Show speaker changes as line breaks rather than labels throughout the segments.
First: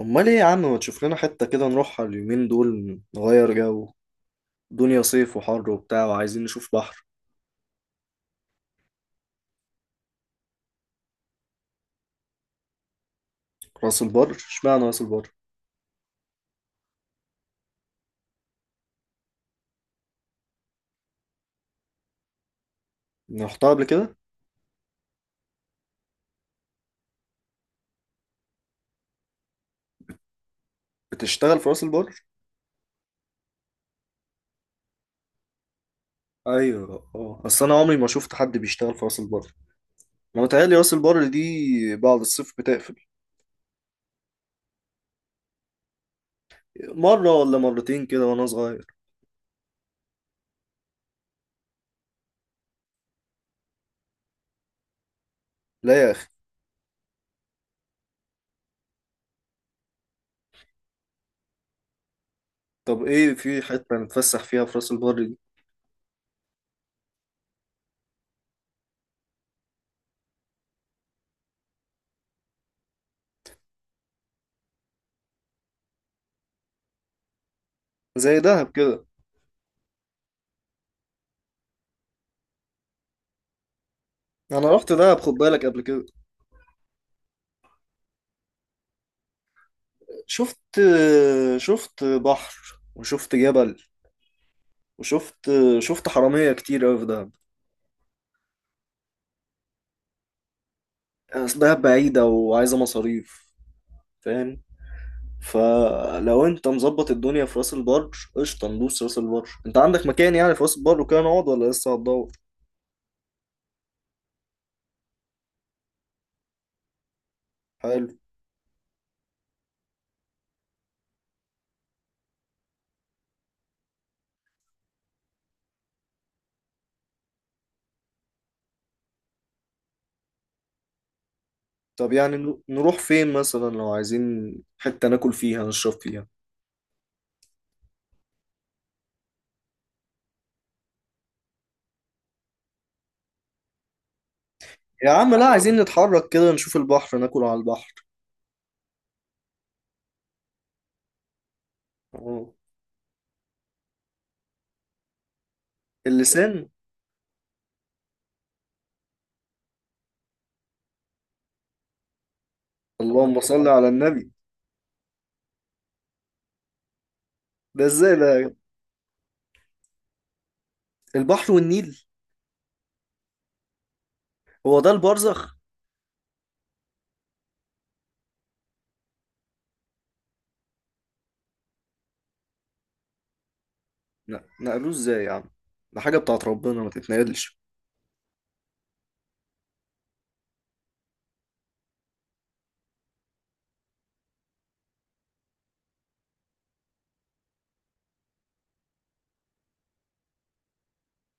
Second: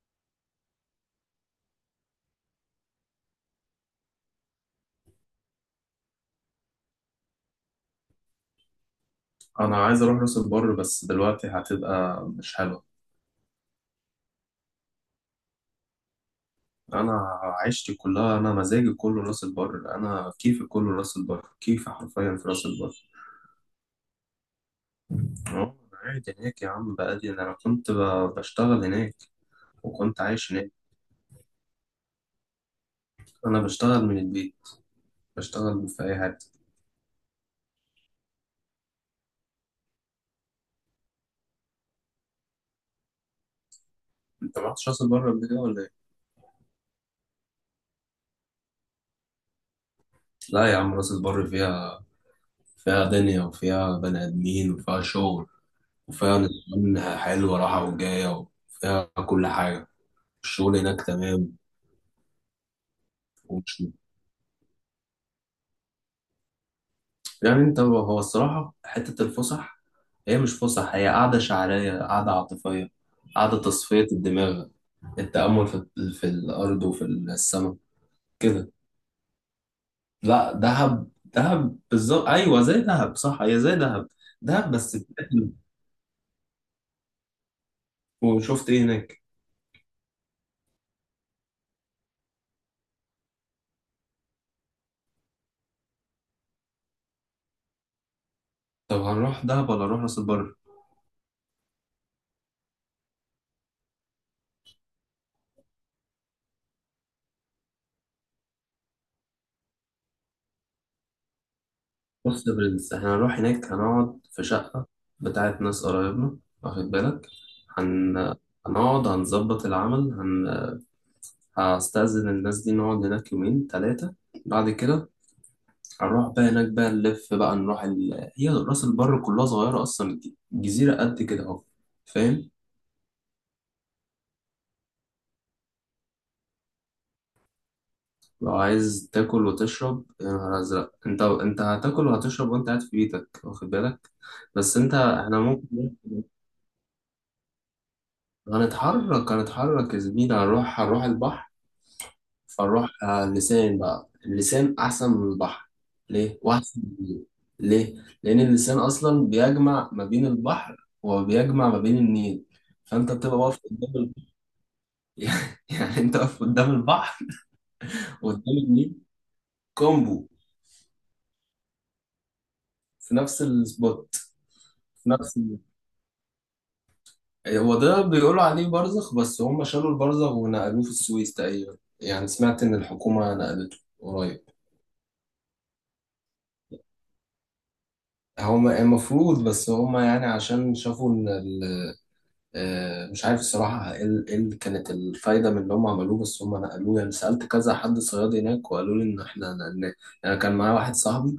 امال ايه يا عم، ما تشوف لنا حتة كده نروحها اليومين دول نغير جو. دنيا صيف وحر وبتاع وعايزين نشوف بحر.
انا عايز اروح راس البر بس دلوقتي هتبقى مش حلوه.
راس البر اشمعنى راس البر؟
انا عشتي كلها مزاجي كله راس البر، كيفي كله راس البر، كيفي حرفيا في راس البر.
رحتها قبل كده؟
اه انا قاعد هناك يا عم، بقالي انا كنت بشتغل هناك وكنت عايش هناك.
بتشتغل في راس البر؟
انا بشتغل من البيت، بشتغل في اي حته.
ايوه اه، اصل انا عمري ما شفت حد بيشتغل في راس البر. انا متهيألي راس البر دي بعد الصيف بتقفل.
انت ما رحتش راس البر قبل كده ولا ايه؟
مرة ولا مرتين كده وانا صغير.
لا يا عم، راس البر فيها، فيها دنيا وفيها بني ادمين وفيها شغل،
لا يا اخي.
وفيها نظام حلو، راحه وجايه، وفيها كل حاجه. الشغل هناك تمام.
طب ايه في حتة نتفسح فيها في راس البر دي؟
يعني انت هو هو الصراحة حتة الفسح هي مش فسح، هي قعدة شعرية، قعدة عاطفية، قعدة تصفية الدماغ، التأمل في الأرض وفي السماء.
زي
كده.
دهب كده؟
لا دهب دهب بالظبط، أيوة زي دهب صح، هي زي دهب، دهب
انا رحت
بس
دهب خد
بتاكل.
بالك قبل كده.
وشفت إيه هناك؟
شفت، شفت بحر، وشفت جبل، وشفت حرامية كتير أوي في دهب.
طب هنروح دهب ولا نروح راس البر؟
يعني أصل دهب بعيدة وعايزة مصاريف، فاهم؟ فلو أنت مظبط الدنيا في راس البر، قشطة ندوس راس البر. أنت عندك مكان يعني في راس البر وكده نقعد ولا لسه هتدور؟
بص يا برنس، احنا هنروح هناك هنقعد في شقة بتاعت ناس قرايبنا، واخد بالك،
حلو.
هن... هنقعد هنظبط العمل، هستأذن الناس دي نقعد هناك يومين تلاتة، بعد كده هنروح بقى هناك بقى نلف بقى هي راس البر كلها صغيرة أصلا، الجزيرة قد كده أهو.
طب يعني
فاهم.
نروح فين مثلا لو عايزين حتة ناكل فيها نشرب فيها؟
لو عايز تاكل وتشرب، يا نهار أزرق، أنت هتاكل وهتشرب وأنت قاعد في بيتك، واخد بالك. بس أنت،
يا عم
إحنا
لا، عايزين
ممكن
نتحرك كده نشوف البحر، ناكل على البحر.
هنتحرك يا زميلي، هنروح البحر.
أه.
فنروح على اللسان بقى، اللسان أحسن من البحر. ليه؟
اللسان؟
وأحسن من النيل. ليه؟ لأن اللسان أصلا بيجمع ما بين البحر وبيجمع ما بين النيل، فأنت بتبقى
اللهم
واقف
صل على النبي.
يعني أنت واقف قدام البحر
ده ازاي ده؟
وقدام النيل، كومبو،
البحر والنيل؟
في نفس السبوت،
هو ده
في نفس
البرزخ.
ال... هو ده بيقولوا عليه برزخ، بس هم شالوا البرزخ ونقلوه في السويس تقريبا. يعني سمعت إن الحكومة نقلته
لا
قريب.
نقلوه ازاي يا عم؟ ده حاجة بتاعت ربنا ما تتنقلش.
هما المفروض، بس يعني عشان شافوا إن آه، مش عارف الصراحة ايه إيه اللي كانت الفايدة من اللي هم عملوه، بس هم نقلوه. يعني سألت كذا حد صياد هناك وقالوا لي إن إحنا نقلناه. يعني كان معايا واحد صاحبي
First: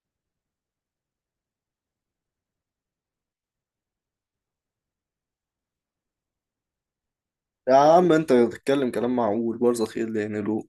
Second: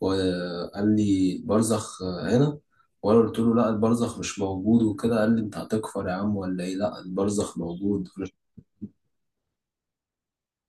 وقال لي برزخ هنا، وأنا قلت له لا، البرزخ مش موجود وكده. قال لي أنت هتكفر يا عم ولا إيه؟ لا، البرزخ
يا
موجود.
عم انت بتتكلم كلام معقول، برزة خير اللي ينقلوه.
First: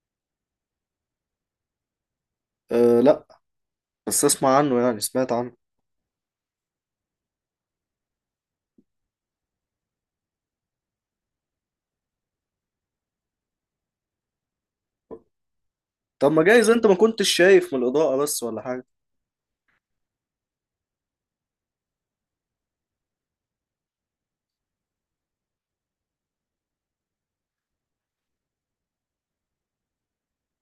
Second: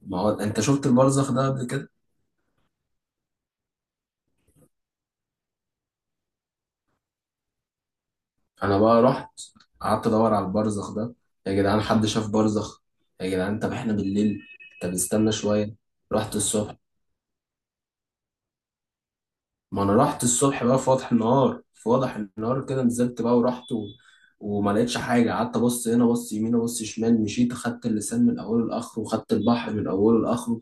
ما هو أنت شفت البرزخ ده قبل كده؟
أه لا، بس اسمع عنه، يعني سمعت عنه.
أنا بقى رحت، قعدت أدور على البرزخ ده. يا جدعان، حد شاف برزخ؟ يا جدعان، طب إحنا بالليل، طب استنى شوية،
طب
رحت
ما جايز
الصبح.
انت ما كنتش شايف من الإضاءة بس ولا حاجة؟
ما انا رحت الصبح بقى، في وضح النهار، في وضح النهار كده، نزلت بقى ورحت وما لقيتش حاجه. قعدت ابص هنا، ابص يمين، ابص شمال، مشيت اخدت اللسان من اوله لاخره، وخدت البحر من اوله لاخره.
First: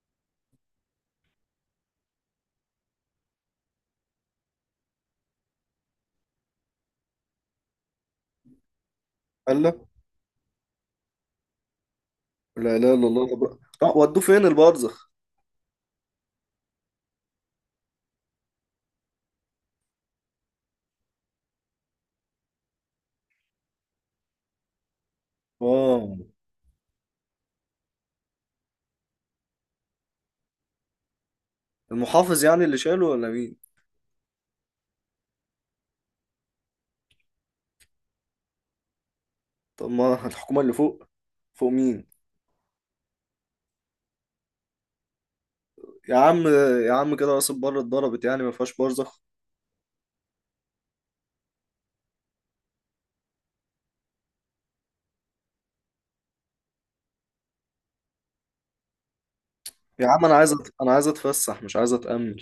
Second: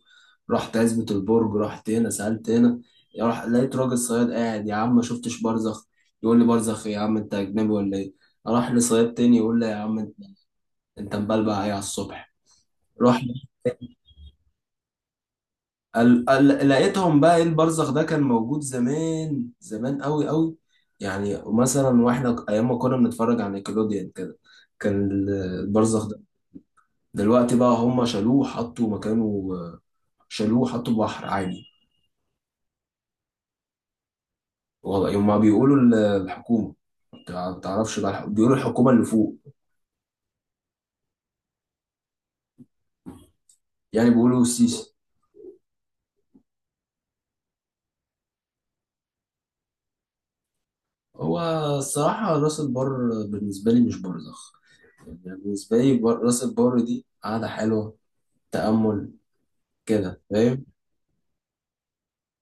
رحت عزبة البرج، رحت هنا، سالت هنا، لقيت راجل صياد قاعد. يا عم ما شفتش برزخ. يقول لي برزخ إيه يا عم، انت اجنبي ولا ايه؟ اروح لصياد تاني يقول
قال
لي يا
لا.
عم، انت مبلبع ايه على الصبح؟
لا لا لا الله. طب لا، ودوه فين البرزخ؟
لقيتهم بقى، ايه البرزخ ده؟ كان موجود زمان، زمان قوي قوي، يعني مثلا واحنا ايام ما كنا بنتفرج على نيكلوديان كده، كان البرزخ
اه
ده، دلوقتي بقى هم شالوه حطوا مكانه، شالوه حطوا بحر عادي.
المحافظ يعني اللي شاله ولا مين؟
والله يوم ما بيقولوا الحكومة، ما تعرفش بقى بيقولوا الحكومة اللي فوق،
طب ما الحكومة اللي فوق؟ فوق مين؟
يعني بيقولوا السيسي.
يا عم. يا عم كده راس البر اتضربت، يعني ما فيهاش برزخ.
هو الصراحة راس البر بالنسبة لي مش برزخ، يعني بالنسبة لي راس البر دي قعدة حلوة، تأمل
يا
كده،
عم انا عايز
فاهم.
انا عايز اتفسح مش عايز اتأمل.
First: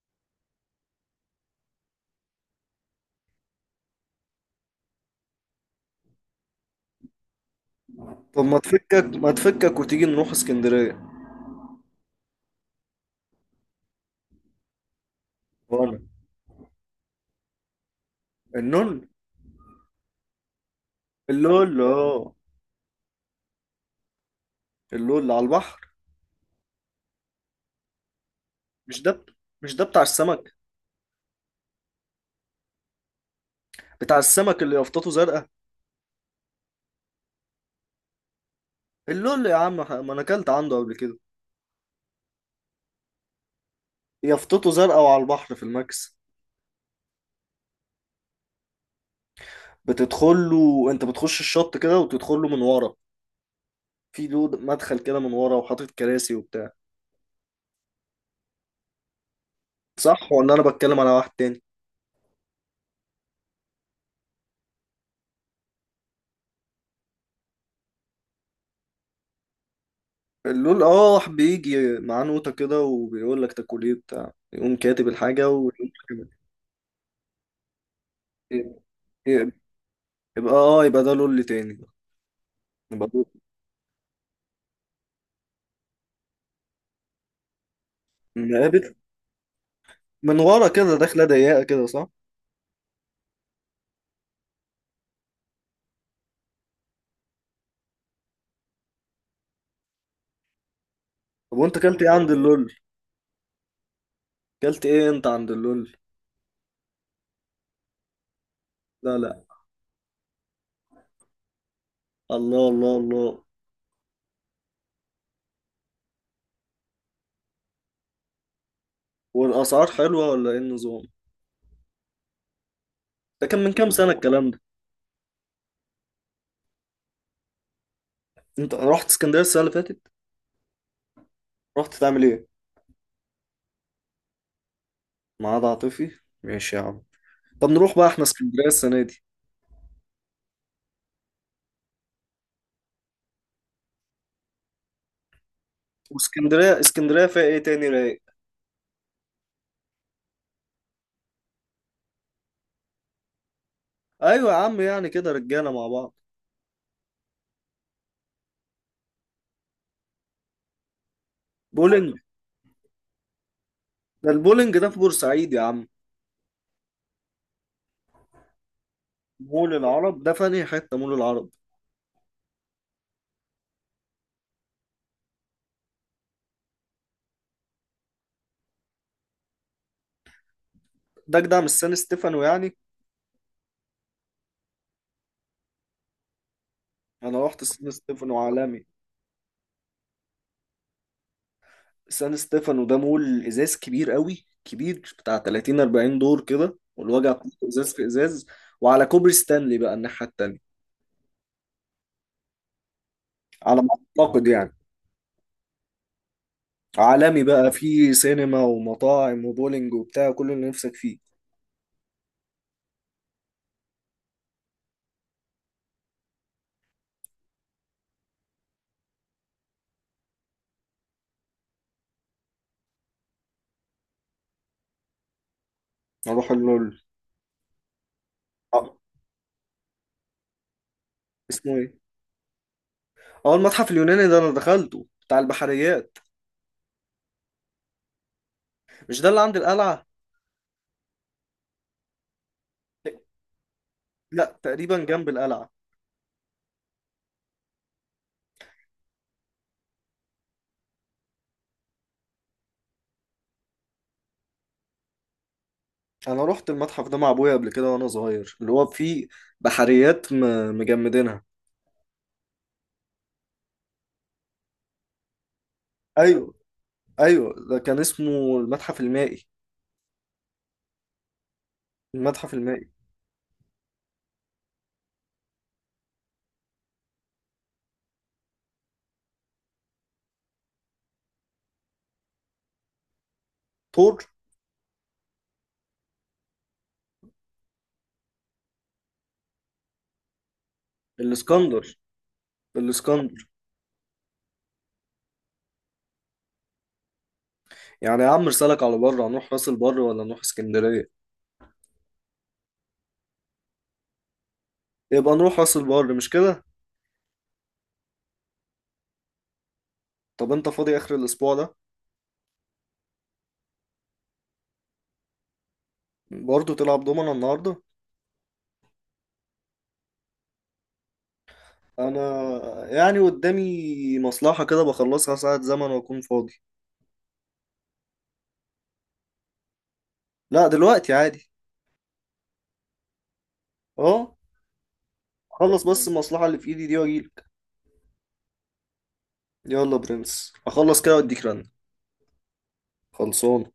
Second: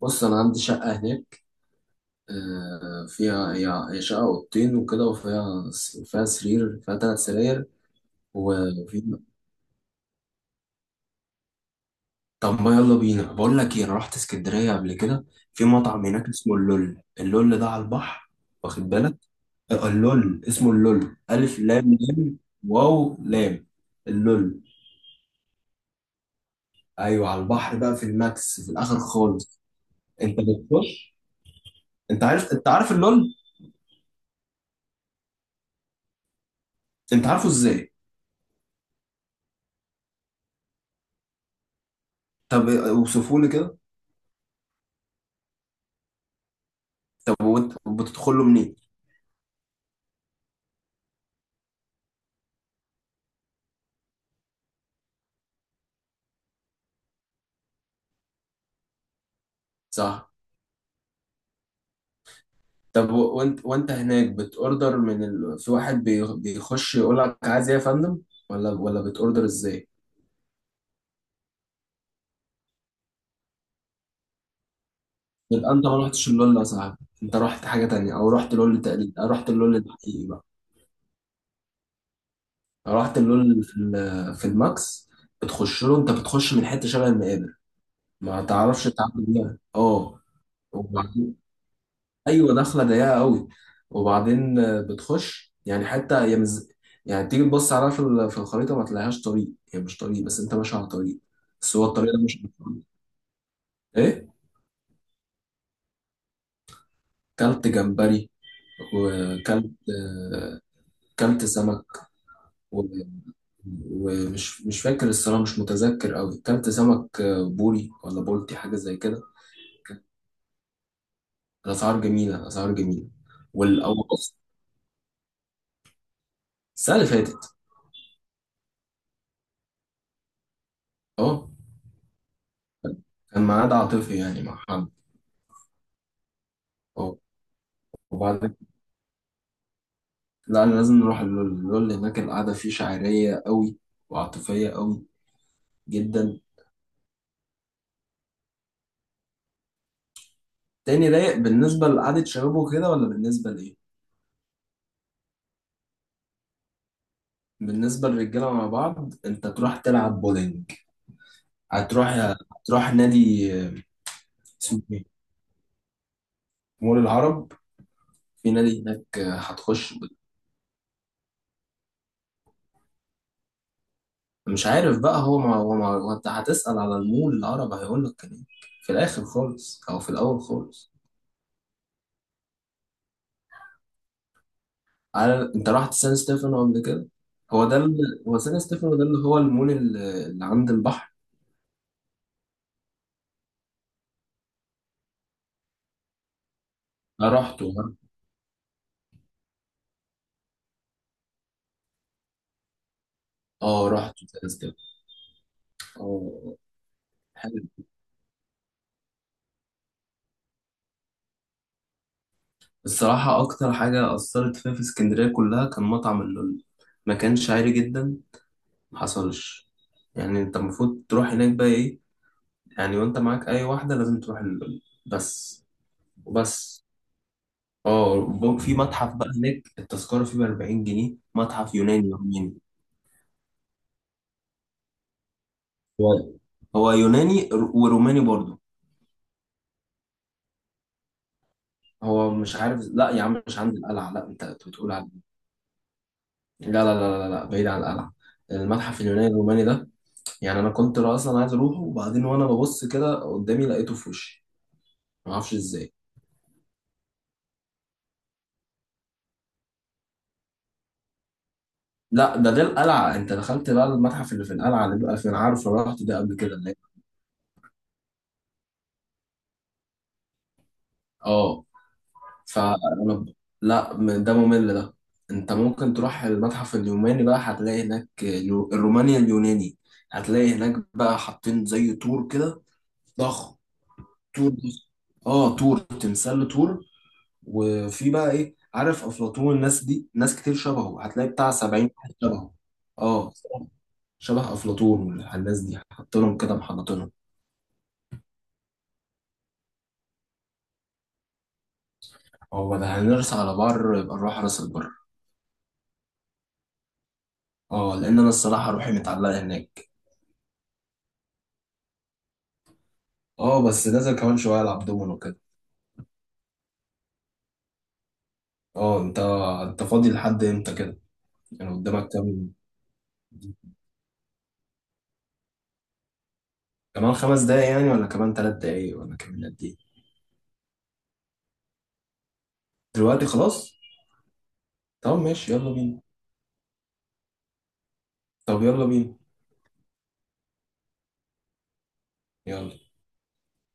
بص انا عندي شقه هناك، آه، فيها هي هي شقه اوضتين وكده، فيها سرير، فيها ثلاث سراير
طب ما
وفي
تفكك، ما تفكك وتيجي نروح اسكندرية؟
طب ما يلا بينا، بقول لك ايه، انا رحت اسكندريه قبل كده، في
ولا
مطعم هناك اسمه اللول، اللول ده على البحر، واخد
النون؟
بالك، آه، اللول اسمه اللول، الف
اللول؟
لام
اه
لام واو لام، اللول.
اللول اللي على البحر.
ايوه على البحر بقى، في الماكس، في الاخر
مش ده،
خالص.
مش ده بتاع
انت
السمك؟
بتخش، انت عارف، انت عارف اللول.
بتاع السمك اللي يافطته زرقاء.
انت عارفه ازاي؟
اللول يا عم، ما انا اكلت عنده قبل كده.
طب اوصفه لي كده.
يافطته زرقاء وعلى البحر في الماكس.
طب وانت بتدخله منين؟
بتدخل له، انت بتخش الشط كده وتدخل له من ورا. في له مدخل كده من ورا وحاطط كراسي وبتاع. صح،
صح.
ولا انا بتكلم على واحد تاني؟
طب وانت هناك بتوردر في واحد بيخش يقول لك عايز ايه يا فندم، ولا بتوردر ازاي؟
اللول اه، بيجي معاه نوتة كده وبيقول لك تاكل ايه بتاع، يقوم كاتب الحاجة
يبقى
ويقول
انت ما
لك.
رحتش اللول يا صاحبي، انت رحت حاجه تانية، او رحت لول تقليد، او رحت اللول الحقيقي بقى،
يبقى اه، يبقى ده لول تاني.
او رحت
يبقى
اللول اللي في الماكس. بتخش له، انت بتخش من حته شبه المقابر، ما تعرفش
ده-
تعمل بيها اه.
من ورا كده، داخله ضيقه كده، صح.
ايوه، دخله ضيقه قوي، وبعدين آه، بتخش، يعني حتى هي يعني تيجي تبص عليها في في الخريطه ما تلاقيهاش طريق، هي مش طريق بس انت ماشي على طريق،
طب
بس
وانت
هو
كلت ايه
الطريق ده
عند
مش
اللول؟
ايه.
كلت ايه انت عند اللول؟
كلت جمبري،
لا لا.
وكلت آه، كلت سمك
الله
و...
الله الله.
ومش، مش فاكر الصراحه، مش متذكر قوي، كلت سمك آه، بوري ولا بولتي، حاجه زي كده.
والاسعار حلوه ولا ايه النظام؟
الاسعار جميله، اسعار جميله.
ده كان من كام
والاول،
سنه الكلام ده؟
السنه اللي فاتت.
انت رحت اسكندريه السنه اللي فاتت؟
اه،
رحت تعمل ايه؟
كان معاد عاطفي يعني مع حد.
معاد عاطفي، ماشي يا عم.
اه.
طب نروح بقى احنا
وبعد،
اسكندريه السنه دي؟
لا أنا لازم نروح اللول، اللول هناك القعدة فيه شعرية قوي وعاطفية قوي جدا.
واسكندريه، اسكندريه فيها ايه تاني رايق؟
تاني رايق بالنسبة لقعدة شباب وكده، ولا بالنسبة لإيه؟
ايوه يا عم، يعني كده رجاله مع بعض.
بالنسبة للرجالة مع بعض، أنت تروح تلعب بولينج،
بولينج؟
هتروح، هتروح نادي آه،
ده البولينج
اسمه
ده في
إيه؟
بورسعيد يا عم.
مول العرب، في نادي هناك آه،
مول
هتخش.
العرب ده في انهي حته مول العرب؟
مش عارف بقى هو، ما هو أنت هتسأل على المول العرب هيقول لك كان إيه، في الآخر خالص أو في الأول خالص.
ده جدع، مش سان ستيفانو يعني؟
على، انت رحت سان ستيفانو قبل كده؟
انا رحت
هو
سان ستيفانو
هو سان
عالمي.
ستيفانو ده اللي هو المول اللي عند البحر،
سان ستيفانو ده مول ازاز كبير قوي، كبير بتاع 30 40 دور كده،
انا
والوجع كله
رحته،
ازاز في ازاز، وعلى كوبري ستانلي بقى الناحيه التانيه. على
اه
ما
رحته
اعتقد
سان
يعني.
ستيفانو. اه
عالمي
حلو.
بقى فيه سينما ومطاعم وبولينج وبتاع كل اللي نفسك فيه.
الصراحة أكتر حاجة أثرت فيا في اسكندرية كلها كان مطعم اللول. ما كانش عالي جدا، محصلش، يعني أنت المفروض تروح هناك بقى إيه، يعني وأنت معاك أي واحدة لازم تروح اللول بس،
اروح
وبس.
اللول.
اه في
آه،
متحف بقى هناك، التذكرة فيه بأربعين جنيه،
اسمه
متحف
ايه؟
يوناني روماني.
اه المتحف اليوناني ده انا دخلته بتاع البحريات.
هو يوناني وروماني برضو.
مش ده اللي عند القلعه؟
هو مش عارف، لا يا عم مش عند القلعة، لا
لا
انت كنت بتقول
تقريبا
على،
جنب القلعه.
لا لا لا لا, لا بعيد عن القلعة، المتحف اليوناني الروماني ده. يعني انا كنت اصلا عايز اروحه، وبعدين وانا ببص كده قدامي لقيته في وشي، ما اعرفش ازاي.
انا رحت المتحف ده مع ابويا قبل كده وانا صغير، اللي هو فيه بحريات مجمدينها.
لا ده القلعة، انت دخلت بقى المتحف اللي في القلعة اللي بقى في، انا عارف، أنا رحت ده قبل
ايوه.
كده اللي هي.
ايوه ده كان اسمه المتحف المائي.
اه.
المتحف
فانا
المائي.
ب- لا ده ممل ده. انت ممكن تروح المتحف اليوناني بقى، هتلاقي هناك الروماني اليوناني، هتلاقي هناك بقى حاطين زي طور كده، ضخم.
طور؟
طور. اه طور، تمثال طور. وفي بقى ايه، عارف افلاطون، الناس دي ناس كتير شبهه، هتلاقي بتاع 70
الاسكندر.
واحد شبهه، اه
الاسكندر.
شبه افلاطون، والناس دي حاطينهم كده محنطينهم.
يعني يا عم رسالك على بره هنروح راس البر ولا نروح اسكندريه؟
هو ده هنرس على بر، يبقى نروح راس البر.
يبقى نروح راس البر مش كده؟
اه، لان انا الصراحه روحي متعلقه هناك.
طب انت فاضي اخر الاسبوع ده؟
اه بس نازل كمان شويه العب دومينو كده.
برضه تلعب دومنا النهارده؟
اه. انت فاضي لحد امتى كده، يعني قدامك كام؟
انا يعني قدامي مصلحه كده بخلصها ساعه زمن واكون فاضي.
كمان خمس دقايق يعني، ولا كمان ثلاث دقايق، ولا كمان قد ايه؟
لا دلوقتي عادي.
دلوقتي خلاص.
اه.
طب ماشي يلا
خلص
بينا.
بس المصلحه اللي في ايدي دي واجيلك.
طب يلا بينا.
يلا برنس اخلص كده واديك رن.
يلا.
خلصان.